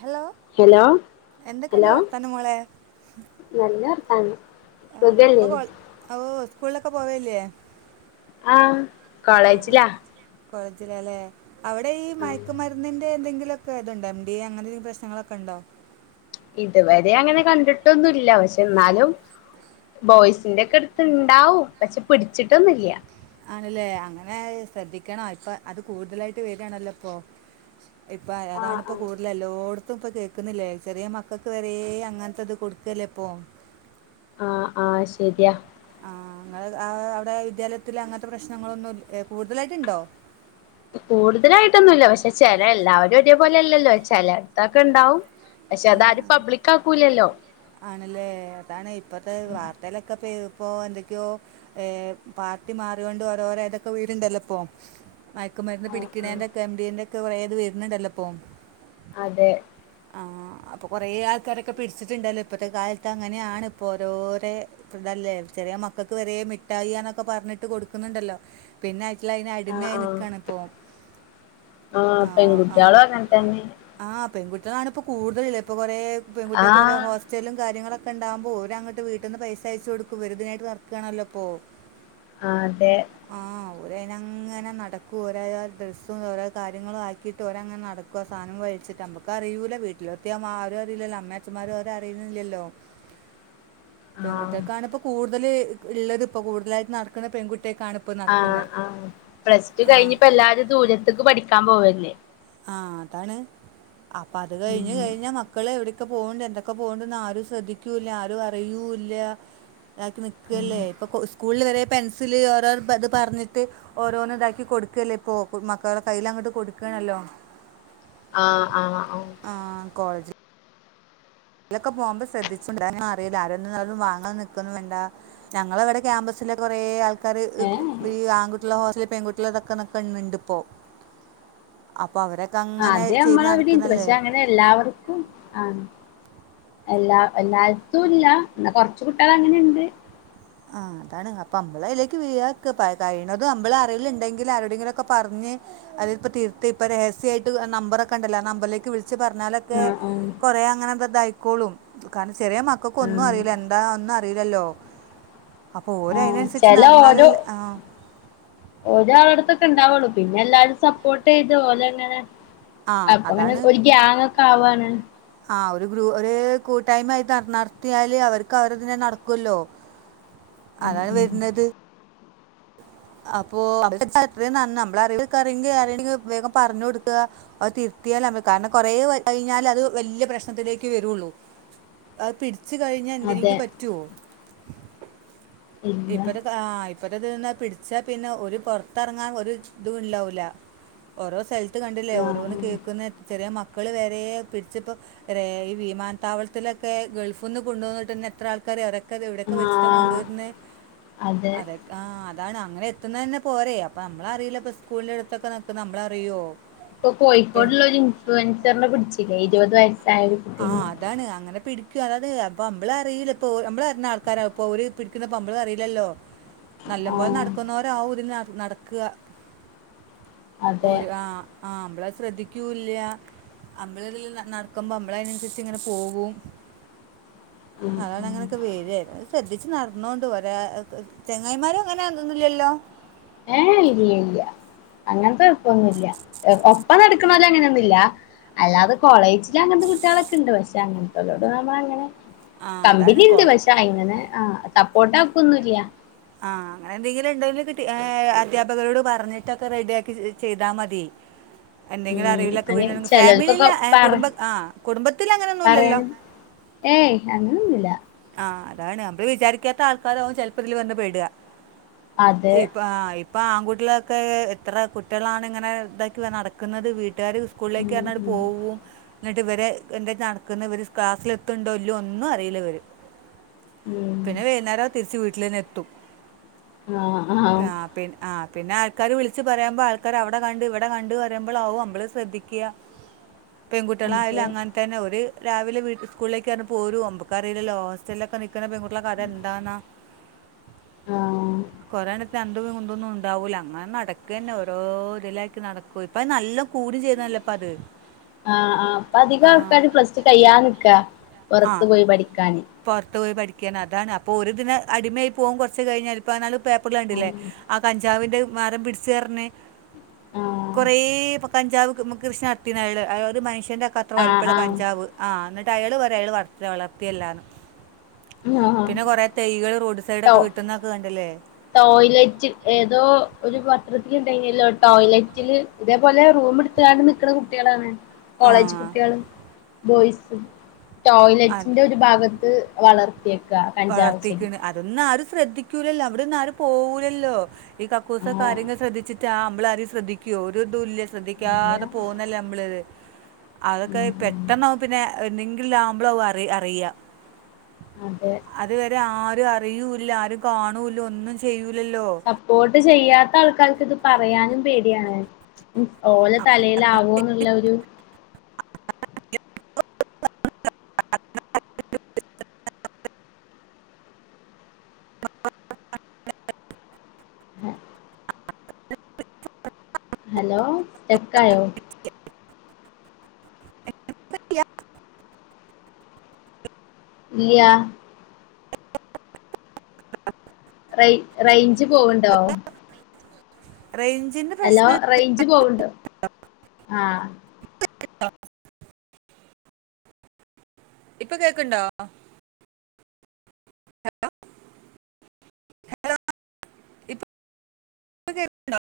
Hello hello എന്തൊക്കെണ്ട് hello വർത്താനം മോളെ? നല്ല വർത്താനം ആഹ് ഇപ്പോ സുഖല്ലേ കോൾ, ഓഹ് സ്കൂളിലൊക്കെ പോവലില്ലേ? ആഹ് കോളേജിലാ കോളേജിലാല്ലേ? അവടെ ഈ മയക്കുമരുന്നിന്റെ എന്തെങ്കിലൊ ക്കെ ഇതുണ്ടോ? എം ഡി എ അങ്ങനെ എന്തെങ്കിലും പ്രശ്നങ്ങളൊക്കേണ്ടോ? ഇതുവരെ അങ്ങനെ കണ്ടിട്ടൊന്നുല്ല. പക്ഷേ എന്നാലും ബോയ്സിന്റെ ഒക്കെ അടുത്ത് ഇണ്ടാവും. പക്ഷേ പിടിച്ചിട്ടൊന്നും ഇല്ല. ആണല്ലേ അങ്ങനെ ശ്രദ്ധിക്കണോ ഇപ്പോ അത് കൂടുതലായിട്ട് വെര്വാണല്ലോ ഇപ്പോ ഇപ്പോ ആഹ് അതാണിപ്പോ ആഹ് കൂടുതല് എല്ലോടും ത്തുപ്പോ കേക്കുന്നില്ലേ? ചെറ്യേ മക്കക്ക് വരെയ് അങ്ങനത്തത് കൊടുക്കല്ലേ ഇപ്പോ ആഹ് ആഹ് ശര്യാ ആഹ് നിങ്ങടേ അവിടെ വിദ്യാലയത്തില് അങ്ങത്തെ പ്രശ്നങ്ങളൊന്നും ഇൽ കൂടുതലായിട്ടുണ്ടോ? കൂടുതലായിട്ടൊന്നുല്ല. പക്ഷേ ചെല എല്ലാവരും ഒരേപോലെ അല്ലല്ലോ. ചെലടത്തൊക്കെണ്ടാവും പക്ഷേ അത് ആണ് ആരും ആ. പബ്ലിക് ആക്കൂല്ലല്ലോ ആണല്ലേ? അതാണേ. ഇപ്പത്തെ വാർത്തയിലൊക്കെപ്പ ഏത്പ്പോ എന്തൊക്ക്യോ ഏഹ് പാർട്ടി മാറ്യോണ്ട് ഓരോര ഏതൊക്കെ വീരുണ്ടല്ലോ ഇപ്പോ മയക്കുമരുന്ന് ആഹ് ആഹ് പിടിക്കണേന്റെൊക്കെ എം ഡി എൻ എ ഒക്കെ കൊറേ ഇത് വരുന്നുണ്ടല്ലോ ഇപ്പോ അതെ ആഹ് അപ്പോ കൊറേ ആൾക്കാരൊക്കെ പിടിച്ചിട്ടുണ്ടല്ലോ. ഇപ്പത്തെ കാലത്ത് അങ്ങനെയാണ് ഇപ്പോ ഓരോരേ പ്പ ഇതല്ലേ? ചെറ്യ മക്കക്ക് വരെ മിഠായിയാന്നൊക്കെ പറഞ്ഞിട്ട് കൊടുക്കുന്നുണ്ടല്ലോ പിന്നെ അയിറ്റാള്ള് അതിന് ആഹ് അടിമയായി ആഹ് നിൽക്കാണ് ഇപ്പോം. ആഹ് പെൺകുട്ട്യാളും അങ്ങനെത്തെന്നെ ആ പെൺകുട്ടികളാണിപ്പൊ കൂടുതലില്ലെ ഇപ്പം കൊറേ പെൺകുട്ടികൾക്ക് കുറേ ആഹ് ഹോസ്റ്റലും കാര്യങ്ങളൊക്കെ ഉണ്ടാവുമ്പോ ഓരങ്ങട്ട് വീട്ടിന്ന് പൈസ അയച്ച് കൊടുക്കും ഇവര് ഇതിനായിട്ട് നടക്കാണല്ലോ ഇപ്പോൾ ആ തെ ആഹ് ഓരയിനങ്ങനെ നടക്കും ഓരയാധി ഡ്രസ്സും ഓരോ കാര്യങ്ങളും ആക്കി ഓര അങ്ങനെ നടക്കും ആ സാധനം വലിച്ചിട്ട് ക്ക് അറിയൂല വീട്ടിലോ എത്തിയാ ആരും അറില്ലല്ലോ അമ്മിയാച്ഛന്മാരും ഓര് അറിയുന്നില്ലല്ലോ ആഹ് പെൺകുട്ടിയാൾക്കാണ് ഇപ്പോ കൂടുതൽ ഉള്ളത് ഇപ്പൊ കൂടുതലായിട്ട് നടക്ക്ണെ പെൺകുട്ട്യാൾക്കാണ് ഇപ്പം. ആഹ് ആ പ്ലസ് ടു കഴിഞ്ഞ് ഇപ്പോ എല്ലാരും ദൂരത്ത്ക്ക് പഠിക്കാൻ പോവല്ലേ ആഹ് അതാണ് അപ്പൊ അത് കഴിഞ്ഞ് ഉം കഴിഞ്ഞാൽ മക്ക മക്കൾ എവിടൊക്കെ പോകിണ്ട് എന്തൊക്കെ പോകിണ്ടന്ന് ആരും ശ്രദ്ധിക്കൂല്ല ആരും അറിയൂല്ല. ഇതാക്കി ഉം നിക്കല്ലേ ഇപ്പൊ സ്കൂളിൽ വരെ പെൻസില് ഓരോ ഇത് പറഞ്ഞിട്ട് ഓരോന്ന് ഇതാക്കി കൊടുക്കല്ലേ ഇപ്പൊ ഇപ്പം മക്കളുടെ കയ്യിൽ അങ്ങട്ട് കൊടുക്കാണല്ലോ. ആഹ് ആഹ് ആഹ് ആഹ് കോളേജ് ഇയിലൊക്കെ പോവുമ്പം ശ്രദ്ധിച്ചുണ്ട് അത് അമ്മള് അറിയില്ല ആരൊന്നും വാങ്ങാ നിക്കുന്നും വേണ്ടാ ഞങ്ങളവിടെ ക്യാമ്പസിലൊക്കെ കൊറേ ആൾക്കാര് ഏഹ് നി ഈ ആൺകുട്ടികളെ ഹോസ്റ്റലില് പെൺകുട്ടികള് നിക്കുന്നതൊക്കെ ഇണ്ട് ഇപ്പോ അപ്പൊ അവരെ ഇത് അങ്ങനെ ചെയ്ത് നടക്ക്ന്ണല്ലേ ഇതെല്ലാവർക്കും ആണ്. എല്ലാ എല്ലായിടത്തും ഇല്ല എന്നാ കൊറച്ച് കുട്ടികള് അങ്ങനെണ്ട് ആ അതാണ് അപ്പൊ അമ്മള് അയിലേക്ക് വീഴാതെക്കാ ഇപ്പ കഴിയിണതും അമ്പളെ അറിവിലുണ്ടെങ്കിൽ ആരോടെങ്കിലൊക്കെ പറഞ്ഞ് അല്ലേല്പം തിരുത്തി ഇപ്പം രഹസ്യായിട്ട് നമ്പറൊക്കെ ഉണ്ടല്ലോ ആ നമ്പറിലേക്ക് വിളിച്ച് പറഞ്ഞാലൊക്കെ ആഹ് ആഹ് കൊറെ അങ്ങനെ ഇപ്പ ഇത് ആയിക്കോളും കാരണം ചെറിയ മക്കൾക്കൊന്നും ആഹ് അറിയില്ല എന്താ ഒന്നും അറിയില്ലല്ലോ അപ്പോ ഓര് ആഹ് അയിനനുസരിച്ച് ചെല നടന്നാലല്ലേ ആഹ് ഒരാളെട്ത്തൊക്കെ ഉണ്ടാവുള്ളൂ പിന്നെ എല്ലാരും സപ്പോർട്ട് ചെയ്തു ഒഓലെങ്ങനെ ആ, അപ്പൊ ഇങ്ങനെ ഒരു ഗ്യാങ് ഒക്കെ ആവാണ് ആഹ് ഒരു ഗ്രൂ ഒരു കൂട്ടായ്മയായിട്ട് നട നടർത്തിയാല് അവർക്ക് അവരതിന് നടക്കുവല്ലോ. ഉം അതാണ് ഉം വര്ന്നത് അപ്പൊ അ അത്രയും നന്ന് നമ്മളെ അറിവിലൊക്കെ ആരേലുണ്ടെങ്കിൽ വേഗം പറഞ്ഞു കൊടുക്കുക. അത് തിരുത്തിയാലമ്മക്ക് കാരണം കൊറേ കഴിഞ്ഞാൽ അത് വല്യ പ്രശ്നത്തിലേക്ക് വരൊള്ളൂ അത് പിടിച്ച് ടിച്ചു കഴിഞ്ഞാല് അതെ എന്തിനെങ്കിലും പറ്റുവോ ഇല്ല ഇപ്പത്തെ സാ ഇപ്പത്തെ ത് ന്ന പിടിച്ചാൽ പിന്നെ ഒരു പൊറത്തിറങ്ങാൻ ഒരു ഇതൂണ്ടാവൂല ഓരോ സ്ഥ ലത്ത് കണ്ടില്ലേ ആഹ് ഓരോന്ന് കേൾക്കുന്നേ ചെറിയ മക്കൾ വേരെ പിടിച്ചിപ്പം രേ ഈ വിമാനത്താവളത്തിലൊക്കെ ഗൾഫിൽന്ന് കൊണ്ടോന്നിട്ടന്നെ എത്ര ആൾക്കാരാറിയൊ ക്കെ എവിടെയൊക്കെ ആഹ് വെച്ചിട്ടാ ആഹ് കൊണ്ടോരുന്നെ അതെ ആ അതാണ് അങ്ങനെ എത്തുന്ന തെന്നെ പോരെ, അപ്പൊ നമ്മള് അറിയില്ല ഇപ്പോ സ്കൂളിന്റെ അടുത്തൊക്കെ നിക്ക്ണെ നമ്മളറിയൊ ഇപ്പൊ കോഴിക്കോടുള്ള ഒരു ഇൻഫ്ലുവൻസറിനെ പിടിച്ചില്ലേ ഇരുപത് വയസ്സായൊരു. ആഹ് അതാണ് അങ്ങനെ പിടിക്കും അതായത് അപ്പൊ അമ്മളറിയില്ല ഇപ്പൊ അമ്മ്ളറിയുന്ന ആൾക്കാരാവപ്പൊ ഓല് പിടിക്കാ ക്കുന്നപ്പൊ അമ്മള് അറിയില്ലല്ലോ നല്ലം പോലെ ആഹ് നടക്കുന്നവരാവും ഇതിന് നടക്കാ അതെ ഒര് ആഹ് ആഹ അമ്മളത് ശ്രദ്ധിക്ക്രൂല്ല അമ്മറ്റതില് നടക്കുമ്പോ നമ്മള അതിനനുസരിച്ച് ഇങ്ങനെ പോകും. ഉം അതാണ് ഉം അങ്ങനെയൊക്കെ വേരന്നെ ശ്രദ്ധിച്ച് നടന്നോണ്ടു ഒരാ ചെങ്ങായിമാരും അങ്ങനെ അതൊന്നുല്ലല്ലോ ഏയ് ഇല്ല ഇല്ല അങ്ങനത്തെ കൊയപ്പൊന്നുല്ല ഒപ്പം നടക്കുണോല് അങ്ങനെയൊന്നുല്ല അല്ലാതെ കോളേജിൽ അങ്ങനത്തെ കുട്ടികളൊക്കെ ഉണ്ട് പക്ഷെ അങ്ങനത്തോലോട് നമ്മള് അങ്ങനെ ആ അതാണ് കമ്പനി ഉണ്ട് കോള പക്ഷെ അയിങ്ങനെ ആ സപ്പോർട്ട് ആക്കൊന്നുല്ല ആഹ് അങ്ങനെ എന്തെങ്കിലും ഉണ്ടെങ്കിലും ടീ അദ്ധ്യാപകരോട് പറഞ്ഞിട്ടൊക്കെ റെഡിയാക്കി ചെയ്താൽ മതി എന്തെങ്കിലും ഉം അറിവിലൊക്കെ അയിന് വീണണങ്കിൽ ചെലോൽക്കൊക്കെ ഫാമിലില് പറ കുടും ആ കുടുംബത്തിൽ അങ്ങനെയൊന്നും ഇല്ലല്ലോ പറയാനും ഏയ് അങ്ങനെ ഒന്നില്ല ആഹ് അതാണ് നമ്മള് വിചാരിക്കാത്ത ആൾക്കാരാവും ചെലപ്പം ഇതില് വന്ന് പെടുക, അത് ഇപ്പ ആഹ് ഇപ്പൊ ആൺകുട്ടിലൊക്കെ എത്ര കുട്ടികളാണ് ഇങ്ങനെ ഇതാക്കി നടക്കുന്നത് വീട്ടുകാര് സ്കൂളിലേക്ക് ഉം പറഞ്ഞാട്ട് ഉം പോവും എന്നിട്ട് ഇവരെ എന്ത നടക്കുന്ന ഇവർ ക്ലാസ്സൽ എത്തുന്നുണ്ടോ ഇല്ലോ ഒന്നും അറിയില്ല ഇവര് ഉം പിന്നെ വൈകുന്നേരം തിരിച്ച് വീട്ടിലന്നെ എത്തും ആഹ് ആഹ് ആ പിന്നെ ആ പിന്നെ ആൾക്കാർ വിളിച്ച് പറയുമ്പോൾ ആൾക്കാർ അവിടെ കണ്ട് ഇവിടെ കണ്ട് പറയുമ്പോൾ ആകും നമ്മൾ ശ്രദ്ധിക്കുക [unintelligible] അത് പെൺകുട്ടികളായാലും അങ്ങനതന്നെ ഓര് രാവിലെ വീട്ടീന്ന് സ്കൂളിലേക്ക് പറഞ്ഞ് പോരും അമ്പക്കറില്ലല്ലോ ഹോസ്റ്റലിലൊക്കെ നിക്കുന്ന പെൺകുട്ടികളെ കഥ എന്താന്നാ ആഹ് കൊറേണ്ണത്തിന് ന്തവും കുന്തൊന്നും ഉണ്ടാവൂല അങ്ങനെ നടക്കന്നെ ഓരോ ഇതിലാക്കി നടക്കും, ഇപ്പത് നല്ല കൂടി ചെയ്ത്ണല്ലോ ഇപ്പ അത് [unintelligible] ആഹ് ആഹ് ഇപ്പോ അധികം ആ ആൾക്കാര് പ്ലസ് ടു കയ്യാനിക്കാ ആ പുറത്തു പോയി പഠിക്കാന് പുറത്ത് പോയി പഠിക്കാന് അതാണ് അപ്പോര് പിന്നെ അടിമയായി പോവും കുറച്ച് കഴിഞ്ഞാല് പതിനാൽ പേപ്പറിൽ കണ്ടില്ലേ. ആഹ് ആ കഞ്ചാവിന്റെ മരം പിടിച്ചു പറഞ്ഞാണ്ട്. കുറേ കഞ്ചാവ് കൃഷി നടത്തിന് അയാള്. ആ ഒരു മനുഷ്യന്റെ കഥ അത്ര ആഹ് വലിപ്പമുള്ള ആഹ് കഞ്ചാവ്. ആ എന്നിട്ട് അയാൾ പറയുവാ. അയാൾ വളർത്തി, വളർത്തിയല്ലന്ന് ആഹ് ആഹ് പിന്നെ കുറെ തൈകൾ റോഡ് സൈഡൊക്ക കിട്ടുന്നൊക്കെ കണ്ടില്ലേ ടോയ്ലറ്റിൽ, ഏതോ ഒരു പത്രത്തില് ഉണ്ടായിനല്ലോ ടോയ്ലറ്റില് ഇതേപോലെ റൂം എടുത്താണ്ട് നിൽക്കുന്ന കുട്ടികളാണ്. ആ കോളേജ് കുട്ടികളും, ബോയ്സും. അത് ടോയ്ലറ്റിന്റെ ഒരു ഭാഗത്ത് വളർത്തി വളർത്തിയേക്കുവാ വളർത്തിയേക്കാണ്. അതൊന്നും ആരും ശ്രദ്ധിക്കൂലല്ലോ. അവിടന്നും ആരു പോകൂലല്ലോ. ഈ കക്കൂസ് ഒക്കെ ആഹ് ആരെങ്കിലും ശ്രദ്ധിച്ചിട്ടാ. നമ്മള് ആരെങ്കിലും ശ്രദ്ധിക്കുവോ. ഒരു ഇതു ഇല്യ ഇല്ല ശ്രദ്ധിക്കാതെ പോകുന്നല്ലേ നമ്മള്. അതൊക്കെ ഉം ഉം പെട്ടെന്ന് ആകുമ്പോ പിന്നെ വീട്ടിൽ ആകുമ്പ [inaudible] അത് അറിയ അതെ അതുവരെ ആരും അറിയൂല്ല. ആരും കാണൂല്ല. ഒന്നും ചെയ്യൂലല്ലോ സപ്പോർട്ട് ചെയ്യാത്ത ആൾക്കാർക്ക് ഇത് പറയാനും പേടിയാണ് ഓല തലേലാവോ എന്നുള്ള ഒരു [inaudible] [unintelligible] [unintelligible] [inaudible] ഹലോ സ്റ്റക്കായോ ഇല്ല യാ [unintelligible] [inaudible] റേഞ്ച് റേഞ്ച് പോവണ്ടോ റേഞ്ചിന്റെ ഹലോ പ്രശ്നം റേഞ്ച് പോവണ്ട് ആഹ്. ഇപ്പൊ കേക്ണ്ടോ കേക്ക്ണ്ടോ.